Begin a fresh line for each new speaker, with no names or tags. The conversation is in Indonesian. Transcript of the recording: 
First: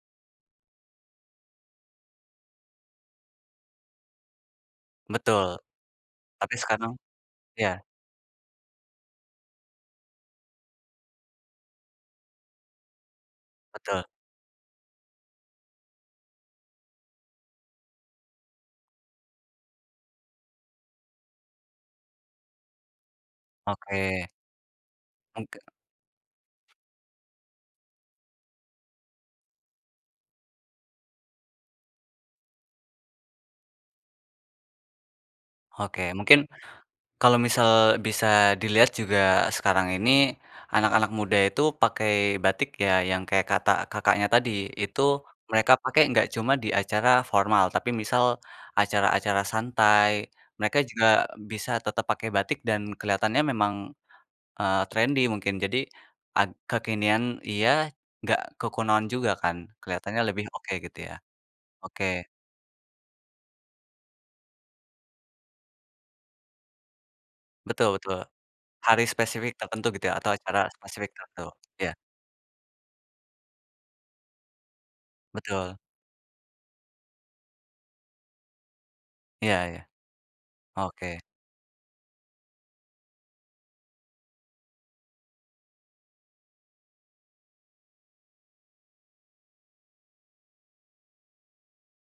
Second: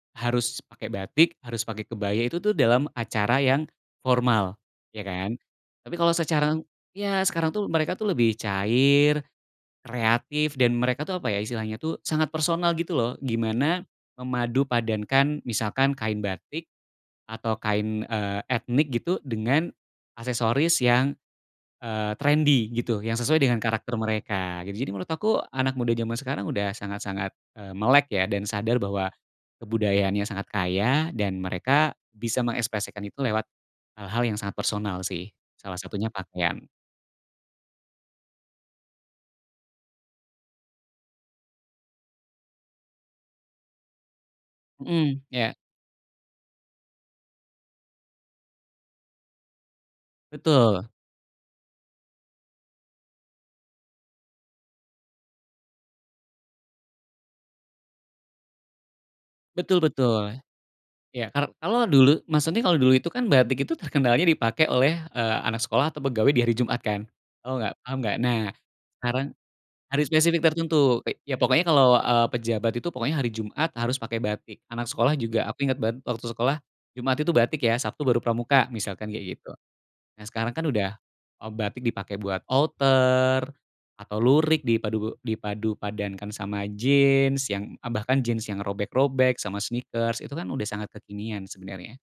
Harus pakai batik, harus pakai kebaya, itu tuh dalam acara yang formal, ya kan.
Betul.
Tapi kalau
Tapi
sekarang
sekarang
ya sekarang tuh
ya.
mereka tuh lebih cair, kreatif dan mereka tuh apa ya istilahnya tuh sangat personal gitu loh, gimana
Betul.
memadu padankan misalkan kain batik atau kain, eee, etnik gitu dengan aksesoris yang, eee, trendi gitu, yang sesuai dengan karakter
Oke.
mereka. Jadi menurut aku
Nggak.
anak muda jaman sekarang, udah sangat-sangat, eee, melek ya dan sadar bahwa kebudayaannya sangat kaya dan mereka bisa mengekspresikan itu lewat hal-hal yang sangat personal sih, salah
Oke,
satunya
mungkin
pakaian.
kalau misal bisa dilihat juga sekarang ini anak-anak muda itu pakai batik ya, yang kayak kata, Kakaknya, tadi, itu
Mhm, ya.
mereka pakai gak cuma di acara formal, tapi misal acara-acara santai, mereka
Betul.
juga bisa tetap pakai batik dan kelihatannya memang, eee, trendi mungkin, jadi ag kekinian iya, gak kekunoan juga kan,
Betul
kelihatannya
betul.
lebih oke gitu ya.
Ya, ka kalau dulu
Oke
maksudnya kalau dulu itu kan batik itu terkenalnya dipakai oleh, eee, anak sekolah atau pegawai di hari Jumat kan? Tahu nggak, paham
Betul
nggak?
betul.
Nah,
Hari
karang
spesifik tertentu
hari
gitu ya atau
spesifik
acara
tertentu
spesifik
ke ya
tertentu,
pokoknya kalau,
ya.
eee, pejabat itu, pokoknya hari Jumat harus pakai batik. Anak sekolah juga, aku
Betul.
inget banget waktu sekolah, Jumat itu batik ya, Sabtu baru Pramuka misalkan kayak gitu.
Ya ya.
Nah sekarang kan udah,
Oke.
eee, batik dipakai buat outer, atau lurik dipadu dipadu padankan sama jeans, yang e bahkan jeans yang robek-robek sama sneakers itu kan udah sangat kekinian sebenarnya.